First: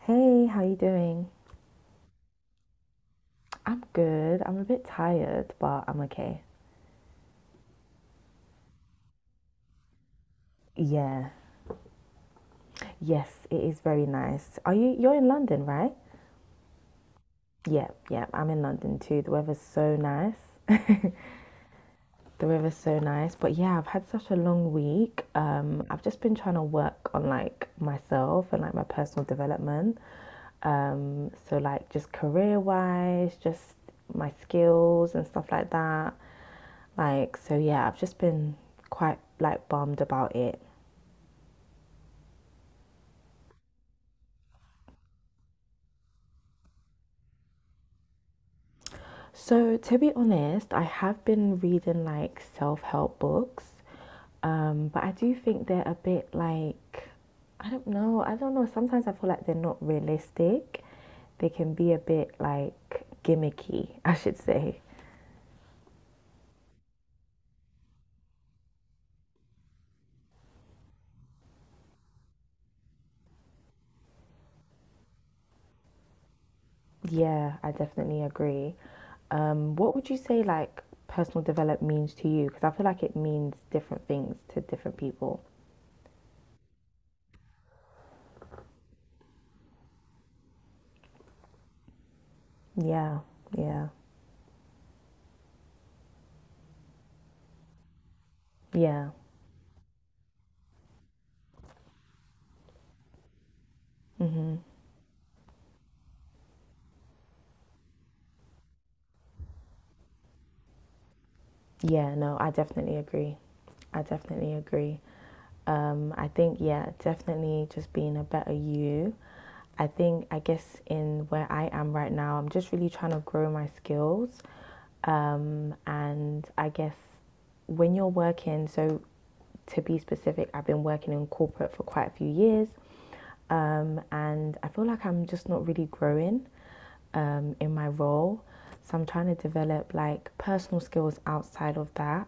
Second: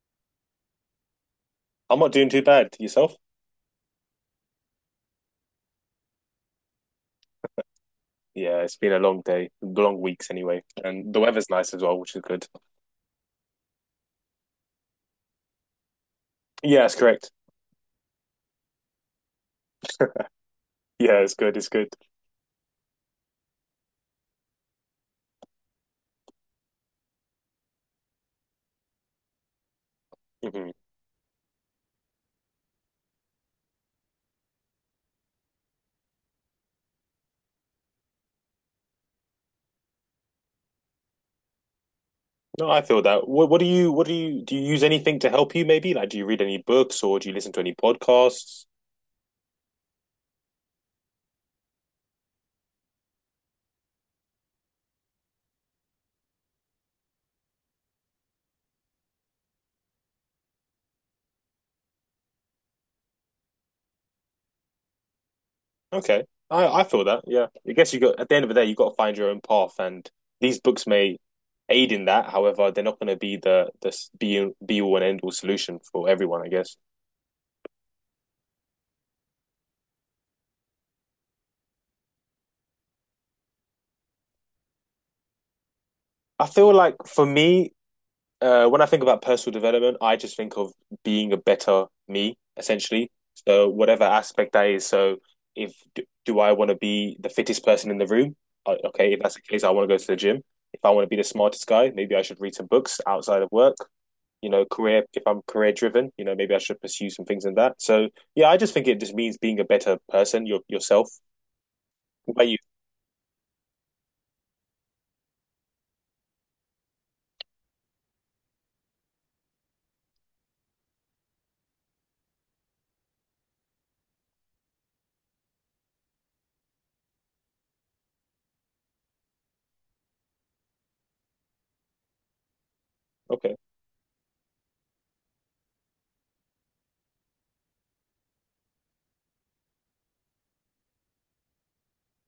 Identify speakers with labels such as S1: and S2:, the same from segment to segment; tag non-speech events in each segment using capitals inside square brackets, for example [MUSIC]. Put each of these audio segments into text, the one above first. S1: Hey, how you doing?
S2: I'm not doing too bad. Yourself?
S1: I'm good. I'm a bit tired, but I'm okay.
S2: Yeah, it's been a long day, long weeks anyway, and the
S1: Yeah.
S2: weather's nice as well, which is good.
S1: Yes, it is very nice. Are you you're in London, right?
S2: Yeah, it's correct.
S1: Yeah, yeah, I'm in London too. The weather's so nice. [LAUGHS]
S2: Yeah, it's good. It's good.
S1: The weather's so nice. But yeah, I've had such a long week. I've just been trying to work on like myself and like my personal development.
S2: Hmm.
S1: So like just career wise, just my skills and stuff like that. Like, so yeah, I've just been quite like bummed about it.
S2: No, I feel that. What do you? What do you? Do you use anything to help you? Maybe like, do you read any books or do you listen to any podcasts?
S1: So, to be honest, I have been reading like self help books, but I do think they're a bit like, I don't know. Sometimes I feel like they're not realistic. They can be a bit like gimmicky, [LAUGHS] I should say.
S2: Okay, I feel that. Yeah, I guess you got at the end of the day, you got to find your own path, and these books may aid in that. However, they're not going to be the s- be all and end all solution for everyone. I guess.
S1: Yeah, I definitely agree. What would you say like personal development means to you? Because I feel like it means different things to different people.
S2: I feel like for me, when I think about personal development, I just think of being a better me, essentially.
S1: Yeah,
S2: So
S1: yeah,
S2: whatever aspect that is. So if do I want to be the fittest person in the room?
S1: yeah.
S2: Okay, if that's the case, I want to go to the gym. If I want to be the smartest guy, maybe I should read some books outside of work. You know, career, if I'm career driven, you know, maybe I should pursue some things in that. So yeah, I just think it just means being a better person, yourself.
S1: Yeah,
S2: What
S1: no,
S2: about
S1: I
S2: you?
S1: definitely agree. I definitely agree. I think, yeah, definitely just being a better you. I think, I guess, in where I am right now, I'm just really trying to grow my skills. And I guess when you're working, so to be specific, I've been working in corporate for quite a few years.
S2: Okay.
S1: And I feel like I'm just not really growing in my role. So I'm trying to develop like personal skills outside of that.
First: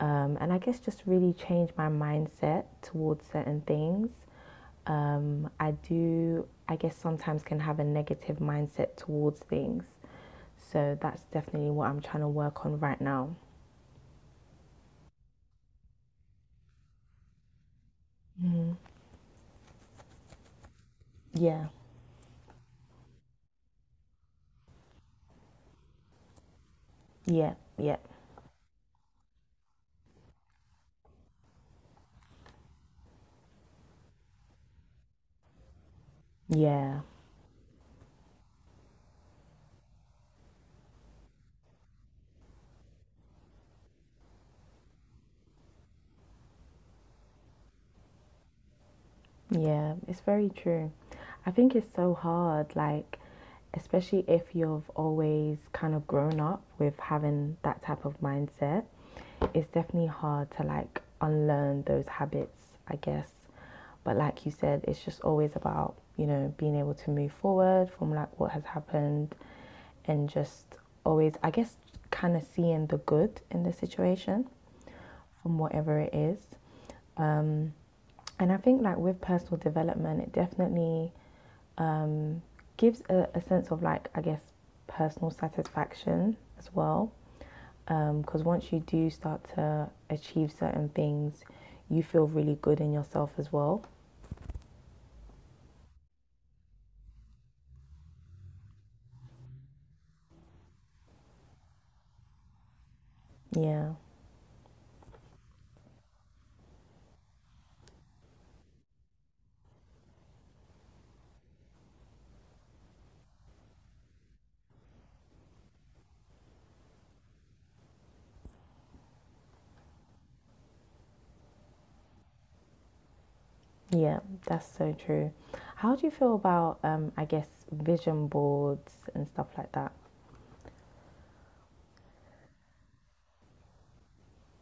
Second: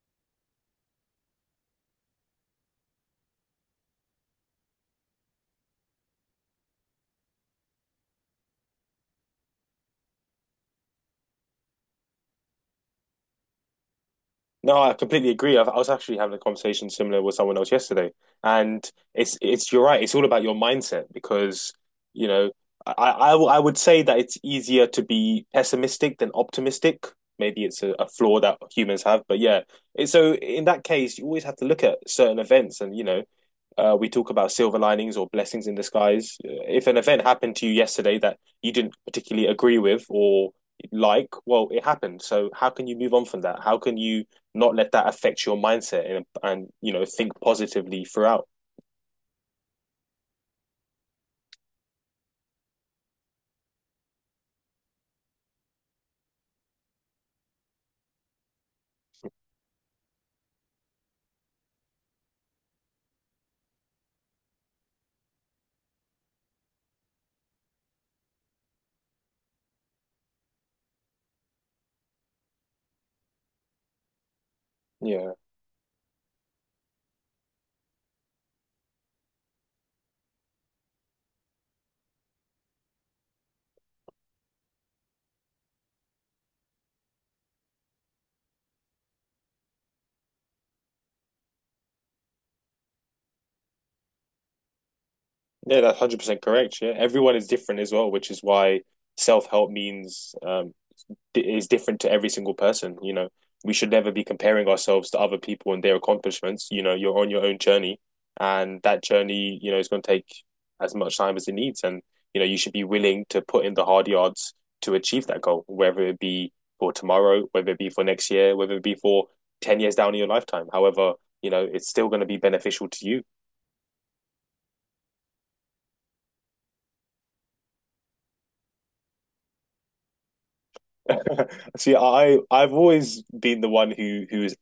S1: And I guess just really change my mindset towards certain things. I do, I guess, sometimes can have a negative mindset towards things. So that's definitely what I'm trying to work on right now.
S2: No, I completely agree. I was actually having a conversation similar with someone else yesterday, and it's you're right. It's all about your mindset
S1: Yeah,
S2: because you know I would say that it's easier to be pessimistic than optimistic.
S1: yeah,
S2: Maybe it's a,
S1: yeah,
S2: a flaw that humans have, but yeah. So in that case, you always have to look at certain events, and we talk about silver linings or blessings in disguise. If an
S1: yeah.
S2: event happened to you yesterday that you didn't particularly agree with, or like, well, it happened. So how can you move on from that? How can you not let that affect your mindset and think positively throughout?
S1: Yeah, it's very true. I think it's so hard, like, especially if you've always kind of grown up with having that type of mindset, it's definitely hard to like unlearn those habits, I guess. But like you said, it's just always about, you know, being able to move forward from like what has happened and just always, I guess, kind of seeing the good in the situation
S2: Yeah,
S1: from whatever it is. Um, and I think like with personal development, it definitely um, gives a sense of like I guess personal satisfaction as well. Because once you do start to achieve certain things, you feel really good in yourself as well.
S2: yeah, that's 100% correct. Yeah, everyone is different as well, which is why self help means is different to every single person. You know, we should
S1: Yeah,
S2: never be comparing ourselves to other people and their accomplishments. You know, you're on your own journey, and that journey is going to take as much time as it needs. And you should be willing to put in the hard yards to achieve that goal, whether it be for tomorrow, whether it be for next year, whether it be for 10 years down in your lifetime. However it's still going to be beneficial to you.
S1: yeah, that's so true. How do you feel about I guess vision boards and stuff like that?
S2: [LAUGHS] See, I've always been the one who is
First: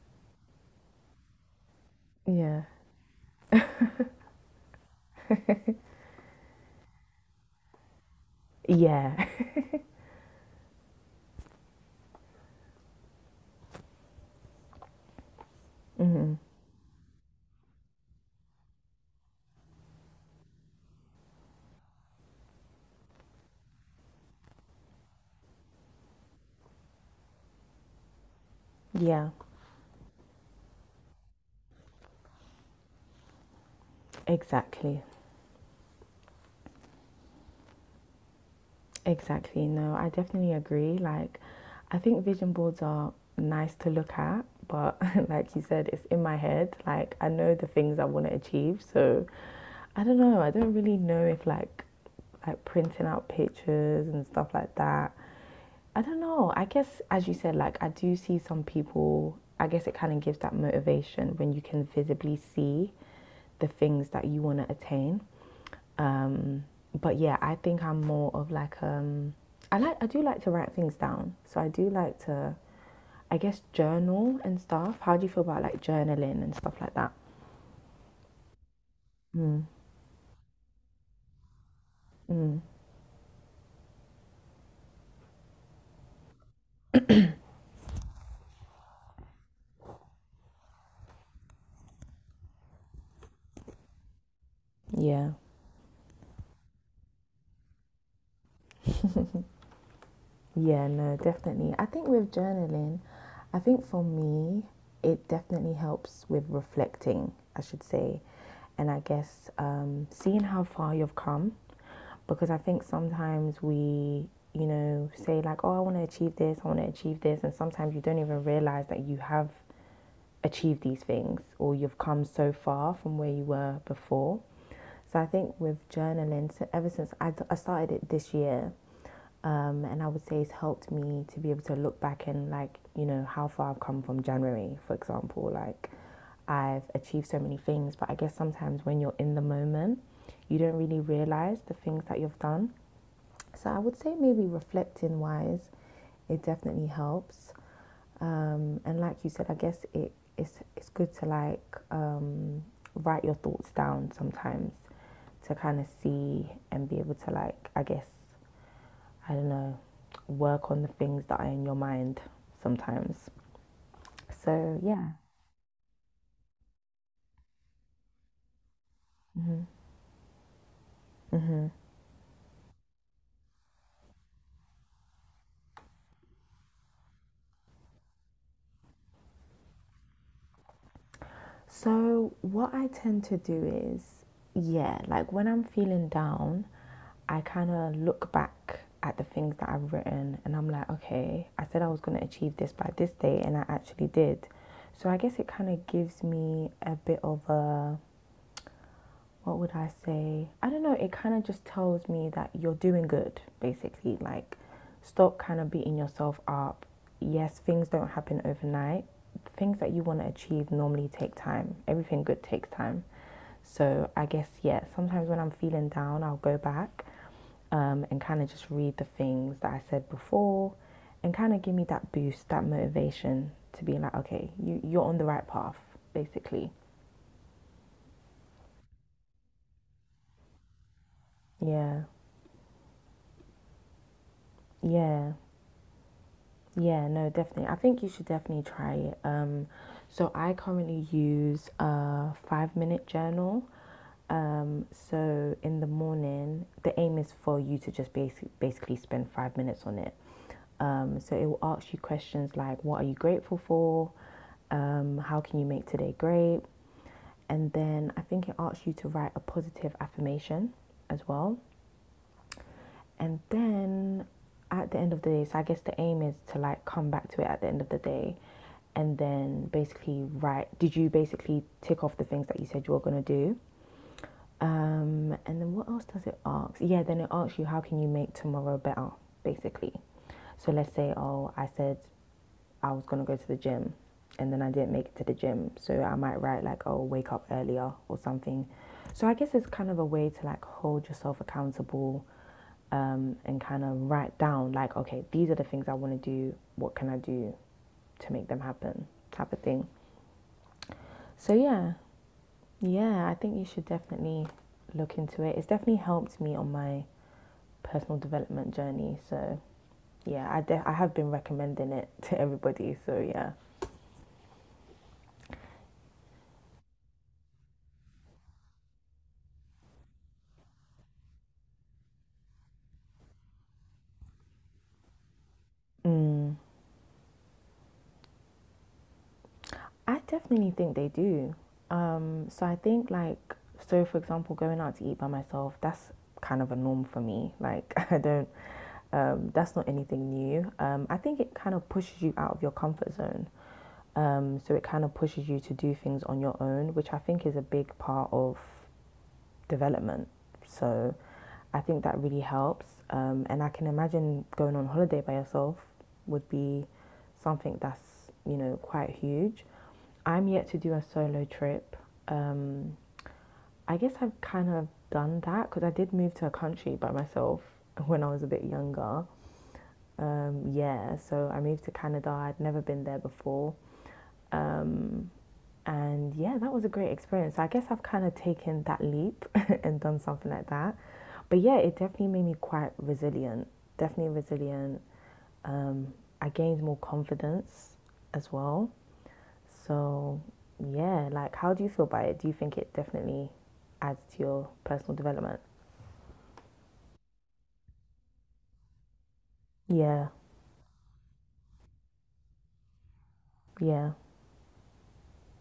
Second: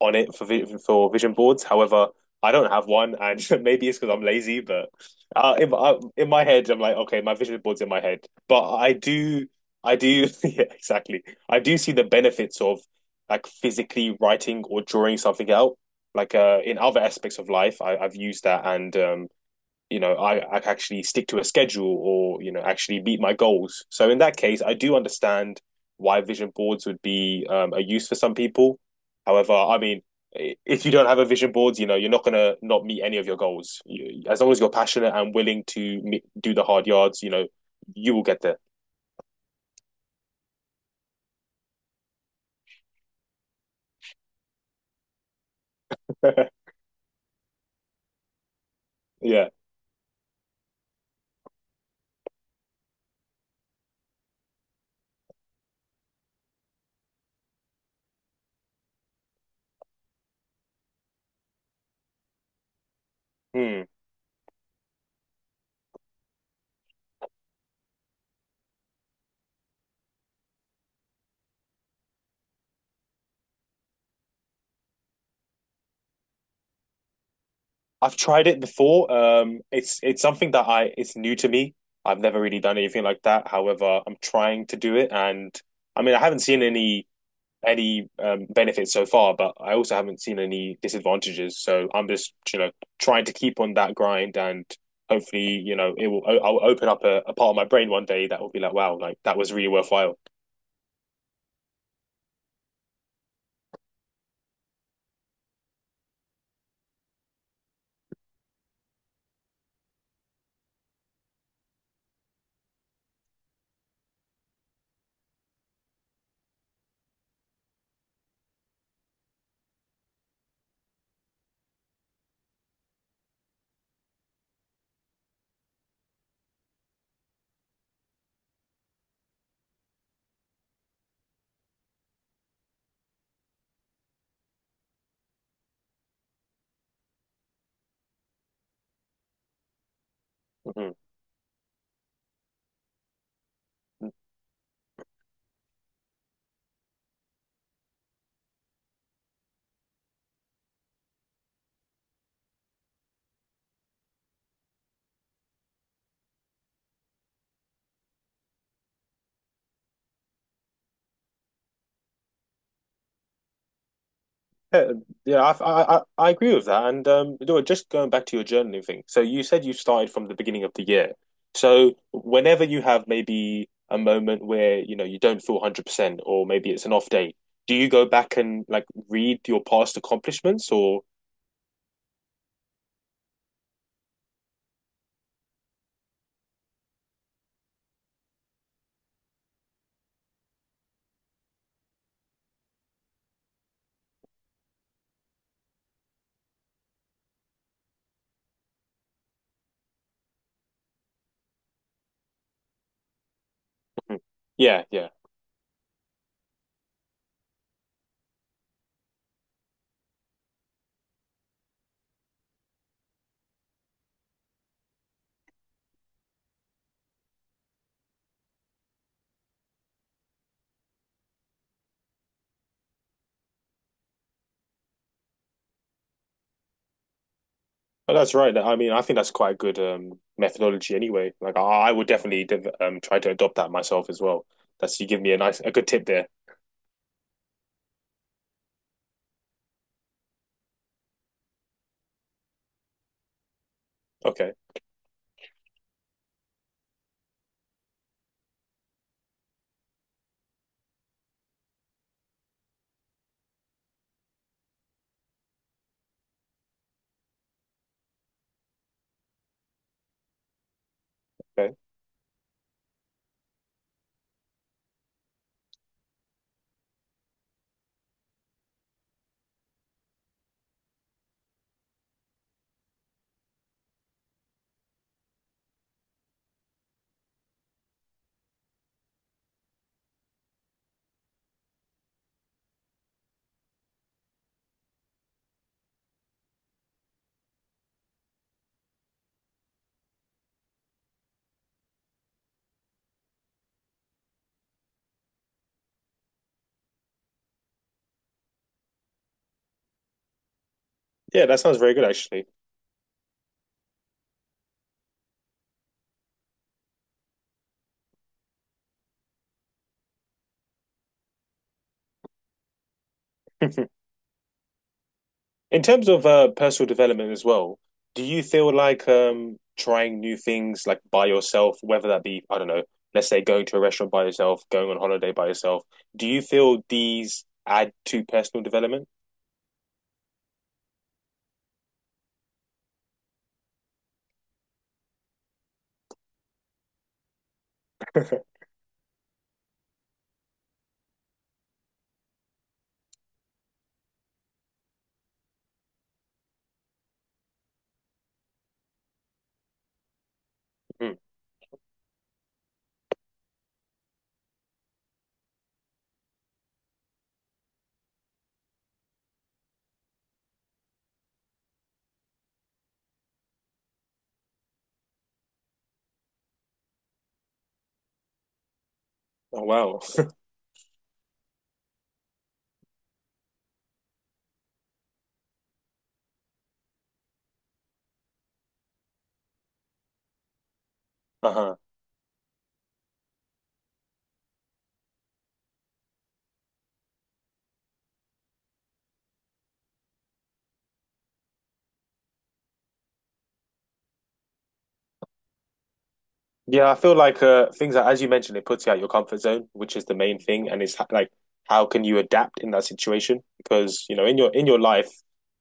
S2: on it for vision boards. However, I
S1: Yeah,
S2: don't have one, and [LAUGHS] maybe it's because I'm lazy. But in my head, I'm like, okay, my vision board's in my head. But I
S1: yeah,
S2: do, I do, [LAUGHS] yeah, exactly. I do see the benefits of like physically writing or drawing something out.
S1: [LAUGHS] hmm
S2: Like, in other aspects of life, I've used that, and I actually stick to a schedule, or actually meet my goals. So in that case, I do understand why vision boards would be, a use for some people.
S1: yeah,
S2: However, I mean, if you don't have a vision board, you're not going to not meet any of your goals, as long as you're
S1: exactly.
S2: passionate and willing to do the hard yards, you will get there.
S1: Exactly. No, I definitely agree. Like, I think vision boards are nice to look at, but [LAUGHS] like you said, it's in my
S2: [LAUGHS]
S1: head. Like, I know the things I want to achieve, so
S2: Yeah.
S1: I don't know. I don't really know if like like printing out pictures and stuff like that. I don't know. I guess as you said, like I do see some people. I guess it kind of gives that motivation when you can visibly see the
S2: Hmm.
S1: things that you want to attain. Um, but yeah, I think I'm more of like I like I do like to write things down. So I do like to, I guess, journal and stuff. How do you feel about like journaling and stuff like that?
S2: i've tried it before um
S1: Mm,
S2: it's it's something that I it's new to me. I've never
S1: mm,
S2: really done anything like that. However, I'm trying to do it, and I mean I haven't seen any benefits so far, but I also haven't seen any disadvantages. So I'm just, trying to keep on that grind, and
S1: yeah.
S2: hopefully I'll open up a part of my brain one day that will be like, wow, like that was really worthwhile.
S1: Yeah, no, definitely. I think with journaling, I think for me, it definitely helps with reflecting, I should say, and I guess seeing how far you've come. Because I think sometimes we, you know, say like, oh, I want to achieve this, I want to achieve this, and sometimes you don't even realize that you have achieved these things or you've come so far from where you were before. So I think with journaling, so ever since I started it this year, and I would say it's helped me to be able to look back and like you know how far I've come from January, for example. Like I've achieved so many things, but I guess sometimes when you're in the moment, you don't
S2: Mm-hmm.
S1: really realize the things that you've done. So I would say maybe reflecting wise, it definitely helps. And like you said, I guess it's good to like write your thoughts down sometimes to kind of see and be able to like I guess I don't know, work on the things that are in your mind sometimes. So,
S2: Yeah,
S1: yeah.
S2: yeah, I agree with that. And just going back to your journaling thing. So you said you started from the beginning of the year. So whenever you have maybe a moment where you don't feel 100% or maybe it's an off day, do you go back and like read your past accomplishments, or
S1: So, what I tend to do is, yeah, like when I'm feeling down, I kind of look back at the things that I've written and I'm like, okay, I said I was going to achieve this by this day and I actually did. So, I guess it kind of gives me a bit of a what would I say? I don't know. It kind of just tells me that you're doing good, basically. Like,
S2: Yeah, yeah.
S1: stop kind of beating yourself up. Yes, things don't happen overnight. Things that you want to achieve normally take time. Everything good takes time. So, I guess, yeah, sometimes when I'm feeling down, I'll go back and kind of just read the things that I said before and kind of give me that boost, that motivation to be like, okay, you, you're on the right path, basically.
S2: But that's right. I mean, I think that's quite a good methodology anyway. Like, I
S1: Yeah,
S2: would definitely div try to adopt that myself as well. That's you give
S1: yeah.
S2: me a nice, a good tip there.
S1: Yeah, no, definitely. I think you should definitely try it. So I currently use a 5 minute journal.
S2: Okay,
S1: So in the morning, the aim is for you to just basically spend 5 minutes on it. So it will ask you questions like, what are you grateful for? How can you make today great? And then I think it asks you to write a positive affirmation as well.
S2: okay.
S1: And then at the end of the day, so I guess the aim is to like come back to it at the end of the day and then basically write did you basically tick off the things that you said you were going to do? And then what else does it ask? Yeah, then it asks you how can you make tomorrow better, basically. So let's say, oh, I said I was going to go to the gym and then I didn't make it to the gym. So I might write like, oh, wake up earlier or something. So I guess it's kind of a way to like hold yourself accountable and kind of write down like, okay, these are the things I want to do. What can I do to make them happen? Type of thing.
S2: Yeah,
S1: So
S2: that sounds
S1: yeah,
S2: very good actually. [LAUGHS]
S1: yeah, I think you should definitely look into it. It's definitely helped me on my personal development journey. So yeah, I have been recommending it [LAUGHS] to everybody. So yeah,
S2: In terms of personal development as well, do you feel like trying new things like by yourself, whether that be, I don't know, let's say going to a restaurant by yourself, going on holiday by yourself, do you
S1: mm,
S2: feel these add to personal development? [LAUGHS]
S1: I definitely think they do. So I think like so for example, going out to eat by myself that's kind of a norm for me. Like [LAUGHS] I don't. That's not anything new. I think it kind of pushes you out of your comfort zone. So it kind of pushes you to do things on your own, which I think is a big part of development. So
S2: Hmm.
S1: I think that really helps. And I can imagine going on holiday by yourself would be something that's, you know, quite huge. I'm yet to do a solo trip. Um, I guess I've kind of done that because I did move to a country by myself [LAUGHS] when I was a bit younger.
S2: Oh, wow. [LAUGHS]
S1: Yeah, so I moved to Canada. I'd never been there before. Um, and yeah, that was a great experience. So I guess I've kind of taken that leap [LAUGHS] and done something like that. But
S2: Uh-huh.
S1: yeah, it definitely made me quite resilient. Definitely resilient. Um, I gained more confidence as well. So yeah, like how do you feel about it? Do you think it definitely adds to your personal development?
S2: Yeah, I feel like things that, as you mentioned, it puts you out your comfort zone, which is the
S1: Yeah,
S2: main thing, and it's like, how can you adapt in that situation? Because
S1: yeah,
S2: in your life,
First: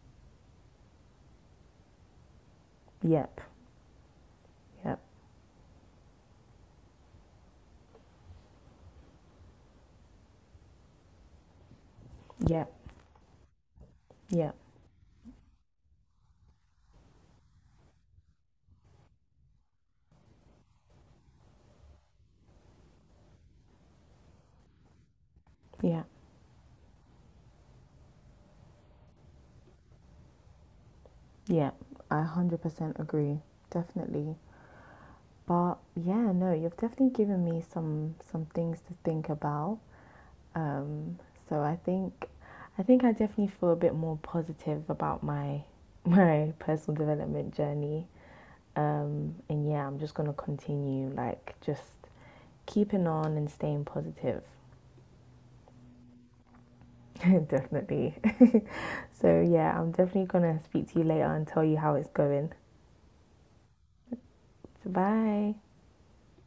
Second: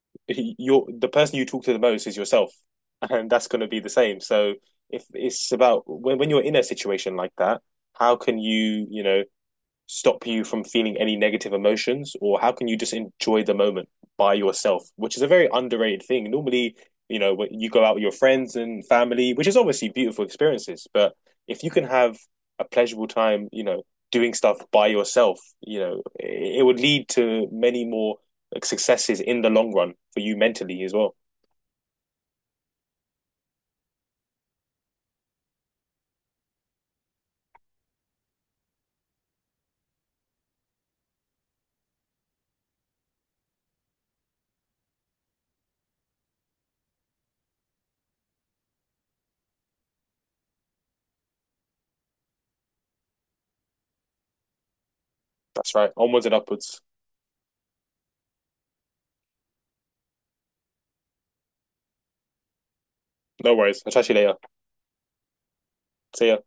S2: [LAUGHS] you're the person you talk to the most is yourself, [LAUGHS] and
S1: yep,
S2: that's going to be the same. So
S1: yep,
S2: if it's about when you're in a situation like that, how can you you know stop you from feeling any negative emotions, or how can
S1: yep,
S2: you just enjoy the moment by
S1: yep,
S2: yourself, which is a very underrated thing normally. When you go out with your friends and family, which is obviously beautiful experiences, but if you can have a pleasurable time, doing stuff by yourself,
S1: yeah.
S2: it would lead to many more, like, successes in the long run for you mentally as well.
S1: Yeah, I 100% agree. Definitely. But yeah, no, you've definitely given me some things to think about. Um, so I think I definitely feel a bit more positive about my [LAUGHS] my personal development journey. And yeah, I'm just gonna continue like just keeping on and staying positive.
S2: That's right, onwards and upwards.
S1: [LAUGHS] definitely. So yeah, I'm definitely gonna speak to you later and tell you how it's going.
S2: No worries, I'll chat to you later.
S1: So bye.
S2: See ya.